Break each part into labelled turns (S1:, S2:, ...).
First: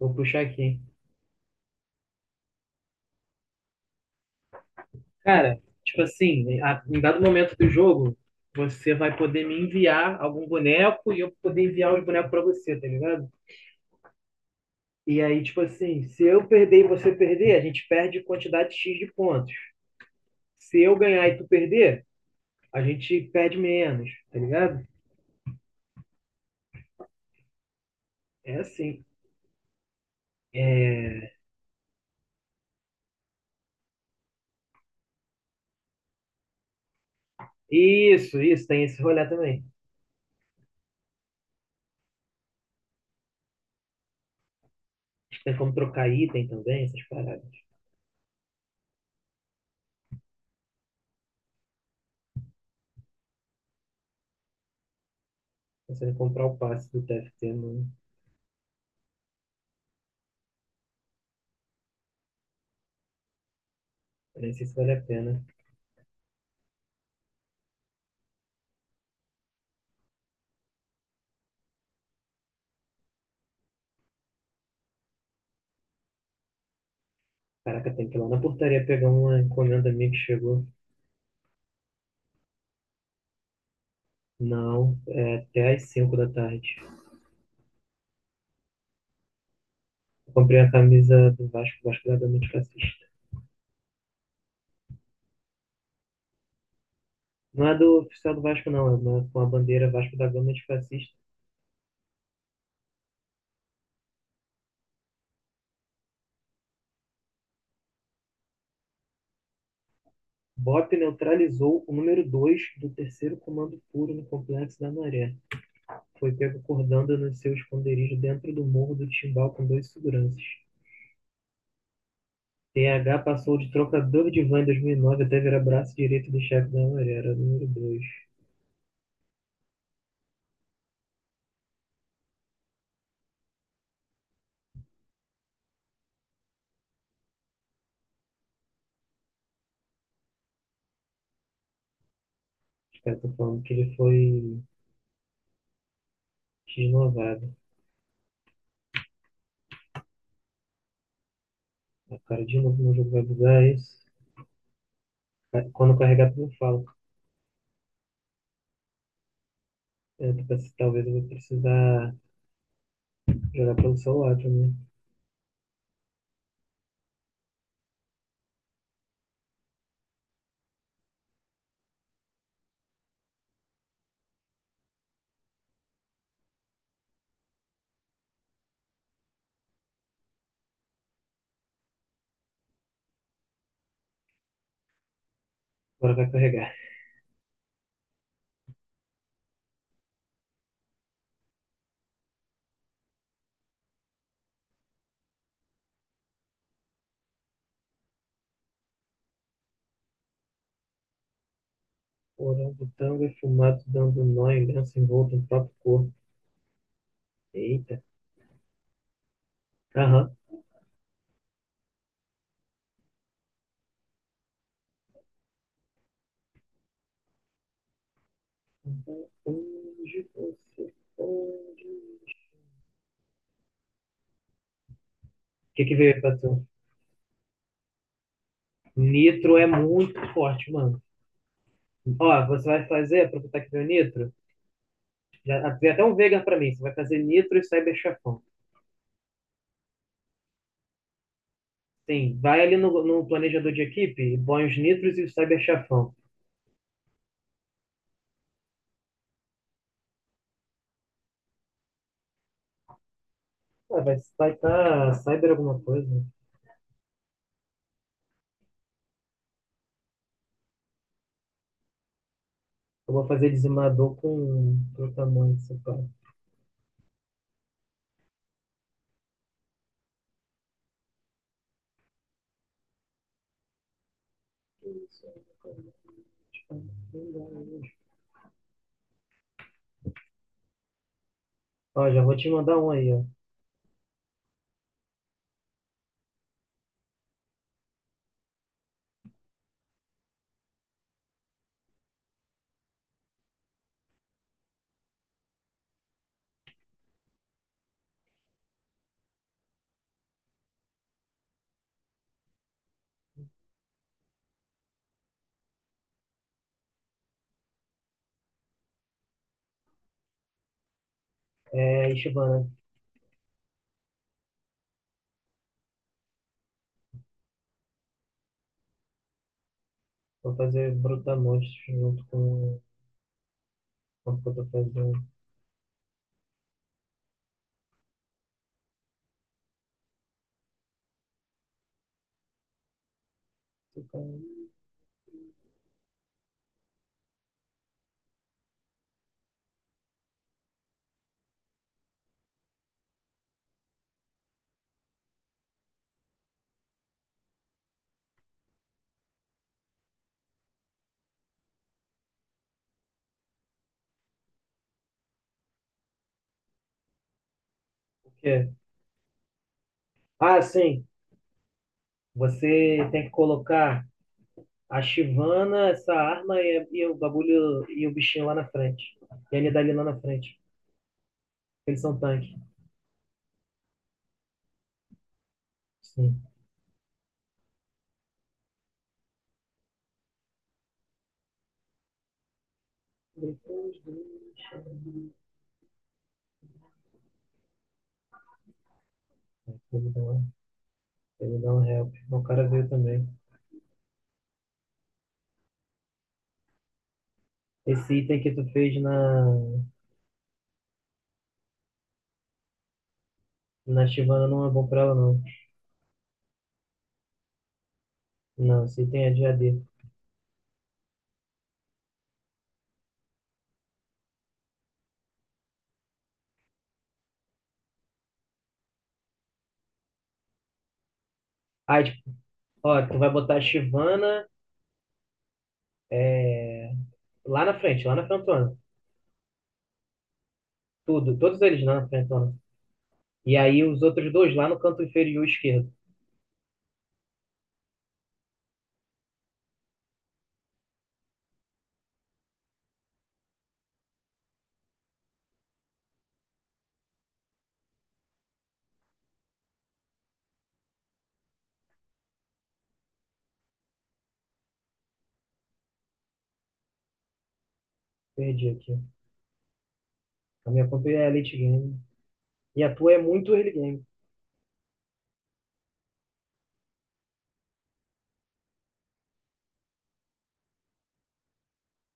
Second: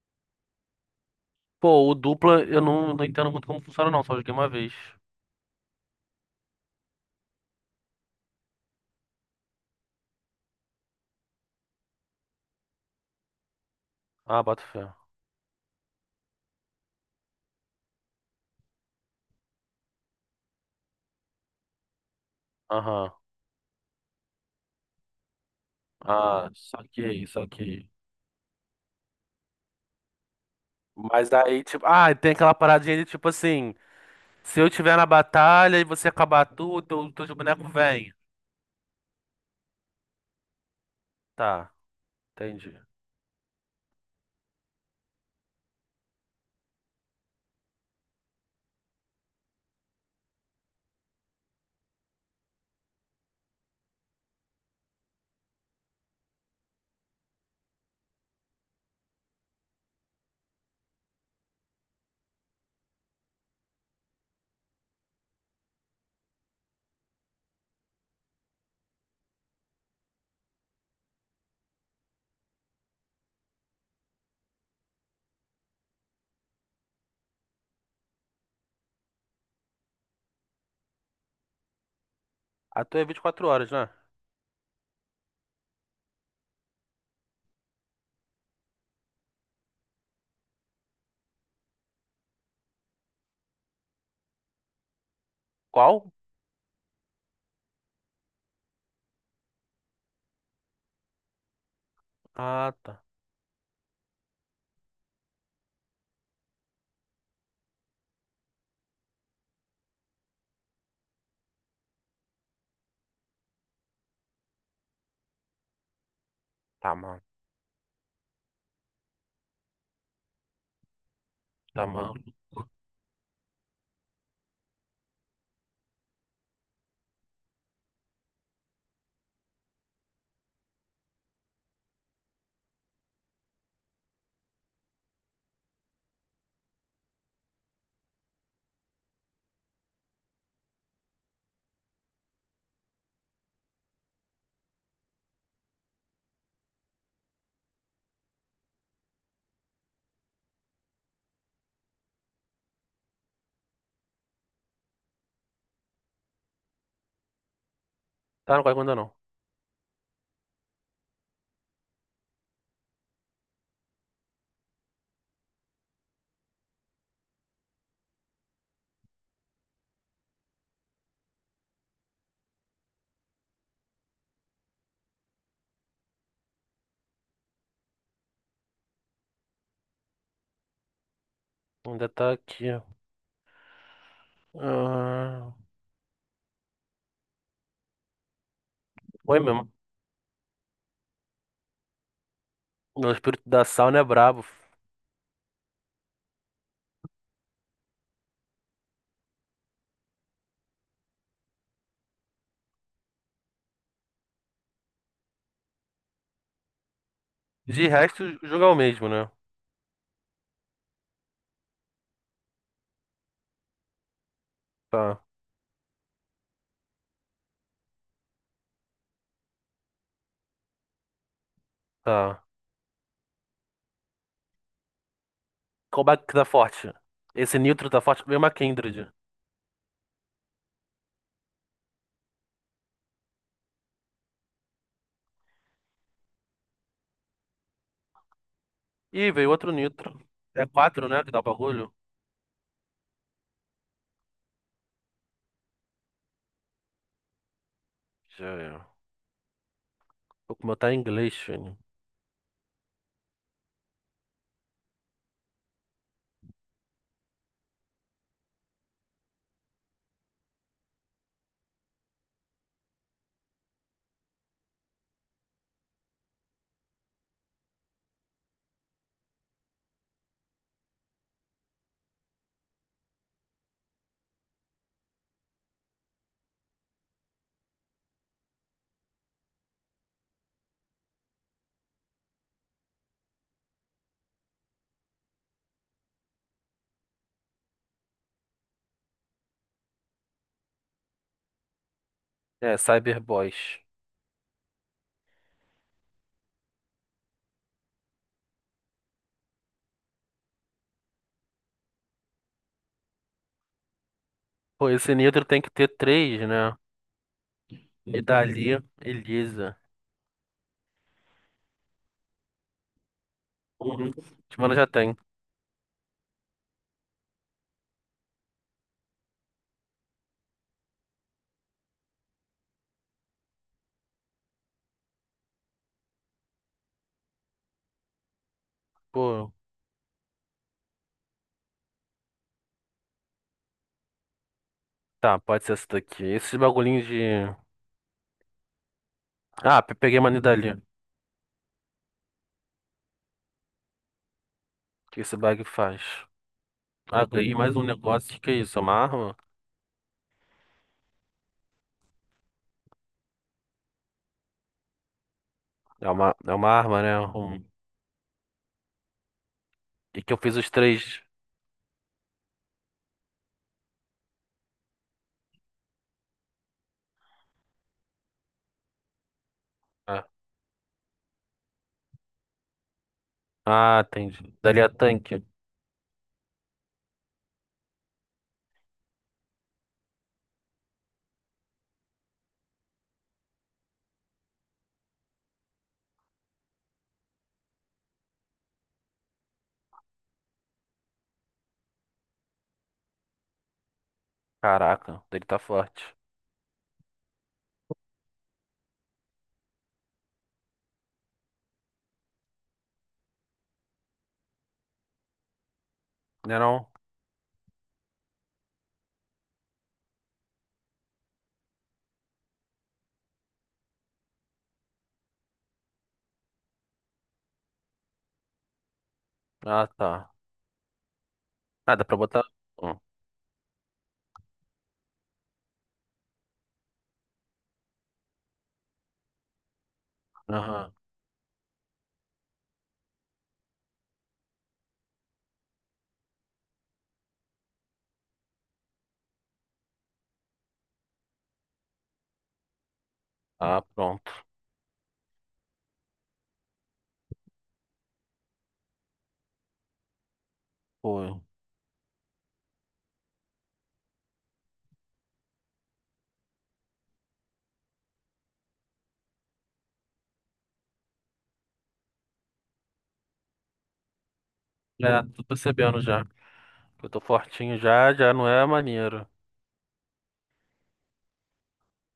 S1: Vou puxar aqui.
S2: Pô, o dupla eu não entendo muito como funciona, não. Só joguei uma vez.
S1: Cara, tipo assim, em dado momento do jogo, você vai poder me enviar algum boneco e eu poder enviar os bonecos pra você, tá ligado?
S2: Ah, boto fé.
S1: E aí, tipo assim, se eu perder e você perder, a gente perde quantidade X de pontos. Se eu ganhar e tu perder, a
S2: Aham.
S1: gente perde menos, tá ligado?
S2: Ah, saquei, saquei.
S1: É assim.
S2: Mas aí, tipo, ah, tem aquela paradinha de tipo assim: se eu tiver na batalha e você acabar tudo, teu boneco vem.
S1: Isso, tem esse rolê também.
S2: Tá, entendi.
S1: Tem como trocar item também, essas paradas. Pensando em comprar o passe do TFT, não, eu nem sei se vale a pena. Caraca, tem que ir lá na portaria pegar uma encomenda minha que chegou.
S2: A tua é 24 horas, né?
S1: Não, é até às 5 da tarde. Eu comprei a camisa do Vasco, Vasco da Gama Antifascista.
S2: Qual?
S1: Não é do oficial do Vasco, não, é uma, com a bandeira Vasco da Gama Antifascista.
S2: Ah, tá.
S1: BOP neutralizou o número 2 do terceiro comando puro no Complexo da Maré. Foi pego
S2: Tá,
S1: cordando
S2: mano.
S1: no seu esconderijo dentro do morro do Timbal com dois seguranças.
S2: Tá, mano.
S1: TH passou de trocador de van em 2009 até virar braço direito do chefe da Maré, era o número 2. Os caras estão falando que ele foi renovado. A cara de novo no jogo vai bugar é isso. Quando eu carregar, eu falo.
S2: Tá, não caiu ainda não.
S1: É, talvez eu vou precisar jogar pelo celular também.
S2: Ainda tá aqui. Ah,
S1: Agora vai carregar.
S2: foi mesmo. O espírito da sauna é brabo.
S1: Orango tango e fumado dando nó em lenço envolto no próprio corpo.
S2: De
S1: Eita.
S2: resto, o jogo é o mesmo, né?
S1: Aham.
S2: Tá,
S1: Onde você pode... O
S2: tá.
S1: que que
S2: Qual
S1: veio aí
S2: back que
S1: pra
S2: tá
S1: tu?
S2: forte? Esse Nitro tá forte. Veio uma Kindred.
S1: Nitro é muito forte, mano. Ó, você vai fazer, aproveitar que veio nitro. Já, tem até um vegan pra mim. Você vai fazer nitro e cyber chefão.
S2: Ih, veio outro Nitro. É quatro, né? Que dá o bagulho.
S1: Sim, vai ali no planejador de equipe e põe os nitros e o cyber chafão.
S2: Já é. Pô, como eu tá em inglês, filho.
S1: Ah, vai estar cyber alguma coisa. Né? Eu vou fazer dizimador com protamante, sei lá. Ó, já vou te mandar um aí, ó.
S2: É, Cyberboys. Pô, esse Nitro tem que ter três, né? E dali, Elisa.
S1: É, Ishibana.
S2: Uhum. Timana já tem.
S1: Vou fazer brutamonte junto com o que eu tô fazendo.
S2: Pô, tá, pode ser essa daqui. Esses bagulhinhos de. Ah, peguei uma Nidalee. O que esse bag faz? Ah, ganhei mais um negócio. O que que é isso? É uma arma? É uma arma, né? Um...
S1: O quê?
S2: E que eu fiz
S1: Ah,
S2: os
S1: sim.
S2: três.
S1: Você tem que colocar a Shivana, essa arma e o bagulho e o bichinho lá na frente. E a Nidali lá na
S2: Ah.
S1: frente. Eles são tanque.
S2: Ah, entendi. Dali é tanque.
S1: Sim. Depois deixa. Eu vou dar uma, eu vou dar um help. O cara veio também.
S2: Caraca, dele tá forte.
S1: Esse item que tu fez na Chivana não é bom pra ela, não.
S2: Né não?
S1: Não, esse item é de AD.
S2: Ah, tá. Ah,
S1: Ah,
S2: dá pra
S1: tipo,
S2: botar. Hum,
S1: ó, tu vai botar a Chivana é, lá na frente, lá na frentona.
S2: Aham.
S1: Tudo, todos eles lá na frentona. E aí os outros dois lá no canto inferior esquerdo.
S2: Ah, pronto. Foi.
S1: Perdi aqui. A minha conta é Elite Game. E a tua é muito early game.
S2: É, tô percebendo já. Eu tô fortinho já, já não é maneiro.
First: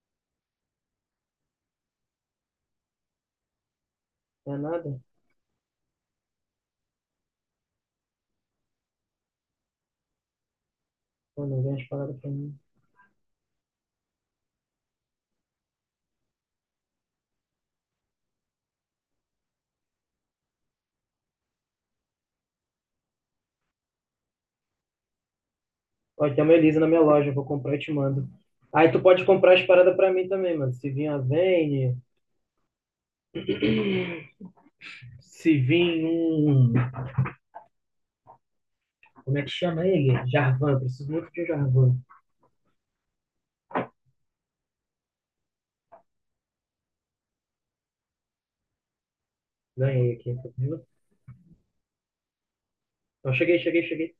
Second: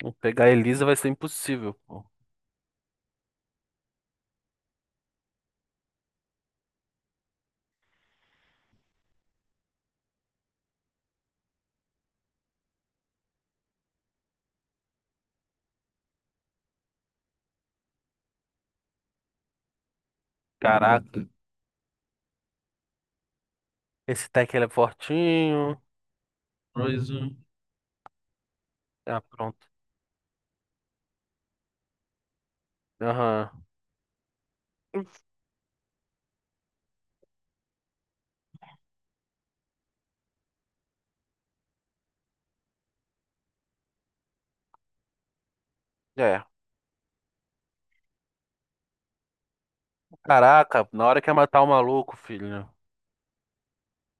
S2: Vou pegar a Elisa, vai ser impossível, pô.
S1: Não é nada? Pô, não vem as paradas pra mim.
S2: Caraca. Esse tech ele é fortinho.
S1: Ó, tem uma Elisa na minha
S2: Coisa.
S1: loja, eu vou comprar e te mando. Aí tu
S2: Ah,
S1: pode comprar as
S2: pronto.
S1: paradas pra mim também, mano. Se vir a Vayne,
S2: Aham.
S1: se vir um. Como é que chama ele? Jarvan, preciso muito de um Jarvan.
S2: É.
S1: Ganhei aqui, tá vendo?
S2: Caraca, na hora que é matar o maluco, filho.
S1: Então cheguei.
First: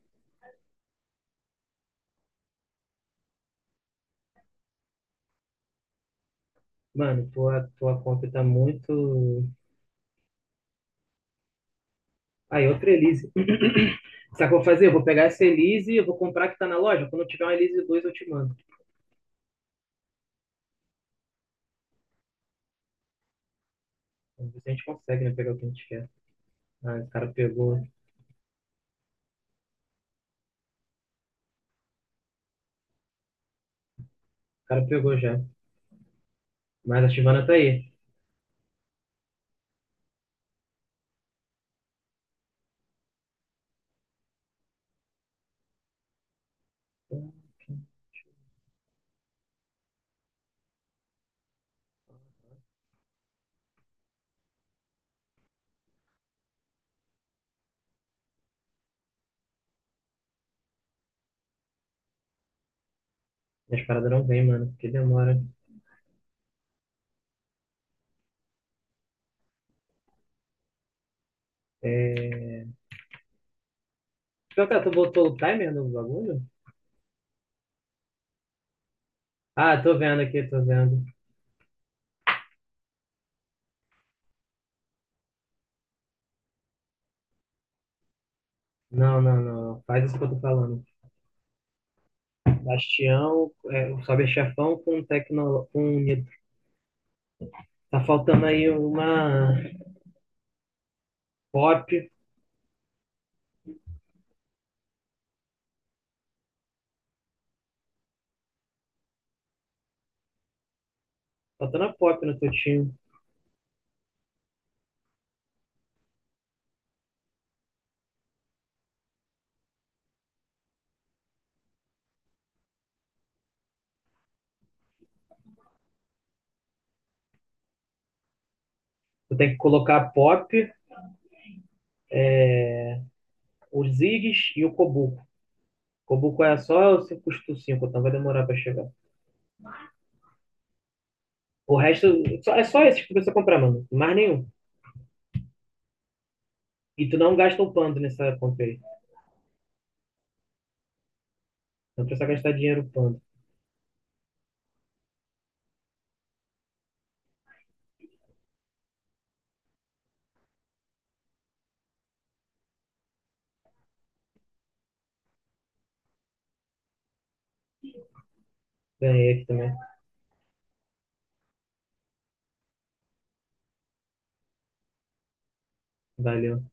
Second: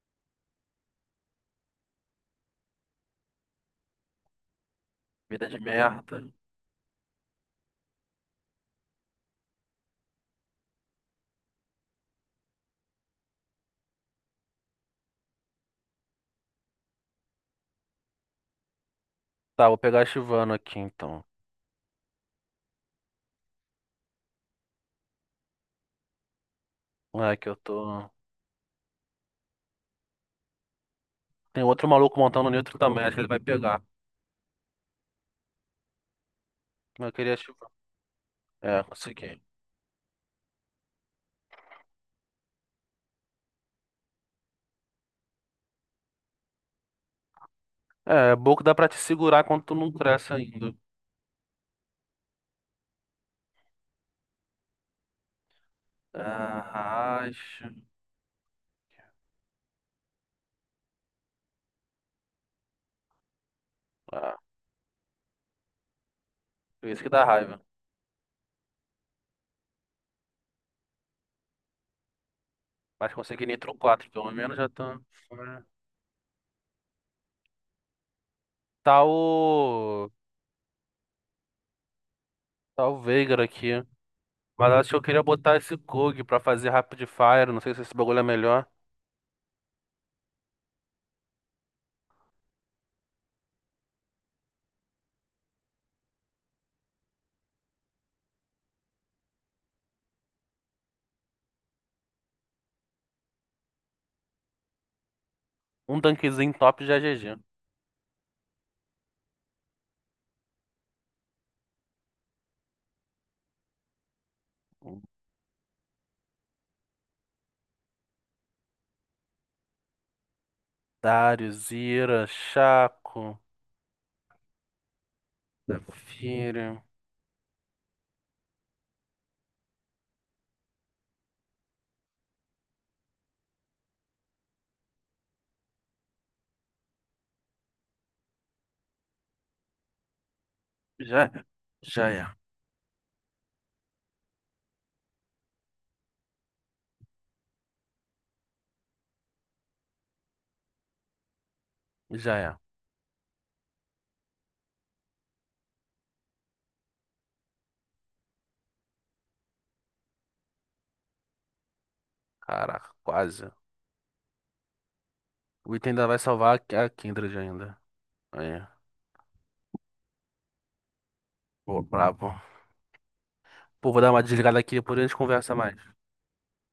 S2: Vida de merda.
S1: Mano, tua compra tá muito. Aí, outra Elise. Sabe o que eu vou fazer? Eu vou pegar essa Elise, e eu vou comprar a que tá na loja. Quando eu tiver uma Elise 2 eu te mando.
S2: Tá, vou pegar a Chivano aqui então.
S1: Vamos ver se a gente consegue, né? Pegar o que a gente quer. Ah, o cara
S2: É que eu
S1: pegou. O
S2: tô. Tem outro maluco montando neutro também, acho que ele vai pegar.
S1: cara pegou já. Mas a
S2: Eu queria
S1: Chivana tá
S2: ativar.
S1: aí.
S2: É, consegui. É, é bom que dá pra te segurar quando tu não cresce ainda. Ah, acho.
S1: Minhas paradas não
S2: Ah,
S1: vêm, mano, porque demora.
S2: isso que dá raiva.
S1: É...
S2: Mas consegui nitro 4 pelo menos,
S1: Pior
S2: já
S1: que tu
S2: tá.
S1: botou o timer no bagulho?
S2: Tá
S1: Ah, tô
S2: o.
S1: vendo aqui, tô vendo.
S2: Tá o Veigar aqui. Mas acho que eu queria botar esse Kog pra fazer Rapid Fire. Não sei se esse bagulho é melhor.
S1: Não, não, não. Faz isso que eu tô falando. Bastião, é, o Sobe Chefão com Tecno... com Nitro. Tá faltando aí uma pop.
S2: Um tanquezinho top já é GG.
S1: Faltando a pop no teu time.
S2: Darius, Ira, Chaco, Zafira.
S1: Tu tem que colocar a pop, os Ziggs e o Kobuko. Kobuko é só o custo 5 então vai demorar pra chegar.
S2: Já é.
S1: O
S2: Já
S1: resto,
S2: é.
S1: é só esse que tu precisa comprar, mano. Mais nenhum. E tu não gasta o pando nessa compra aí. Não precisa
S2: Já
S1: gastar
S2: é.
S1: dinheiro quando.
S2: Caraca, quase. O item ainda vai salvar a Kindred ainda. Aí,
S1: Ganhei aqui também.
S2: pô, brabo. Pô, vou dar uma desligada aqui, depois a gente conversa mais.
S1: Valeu.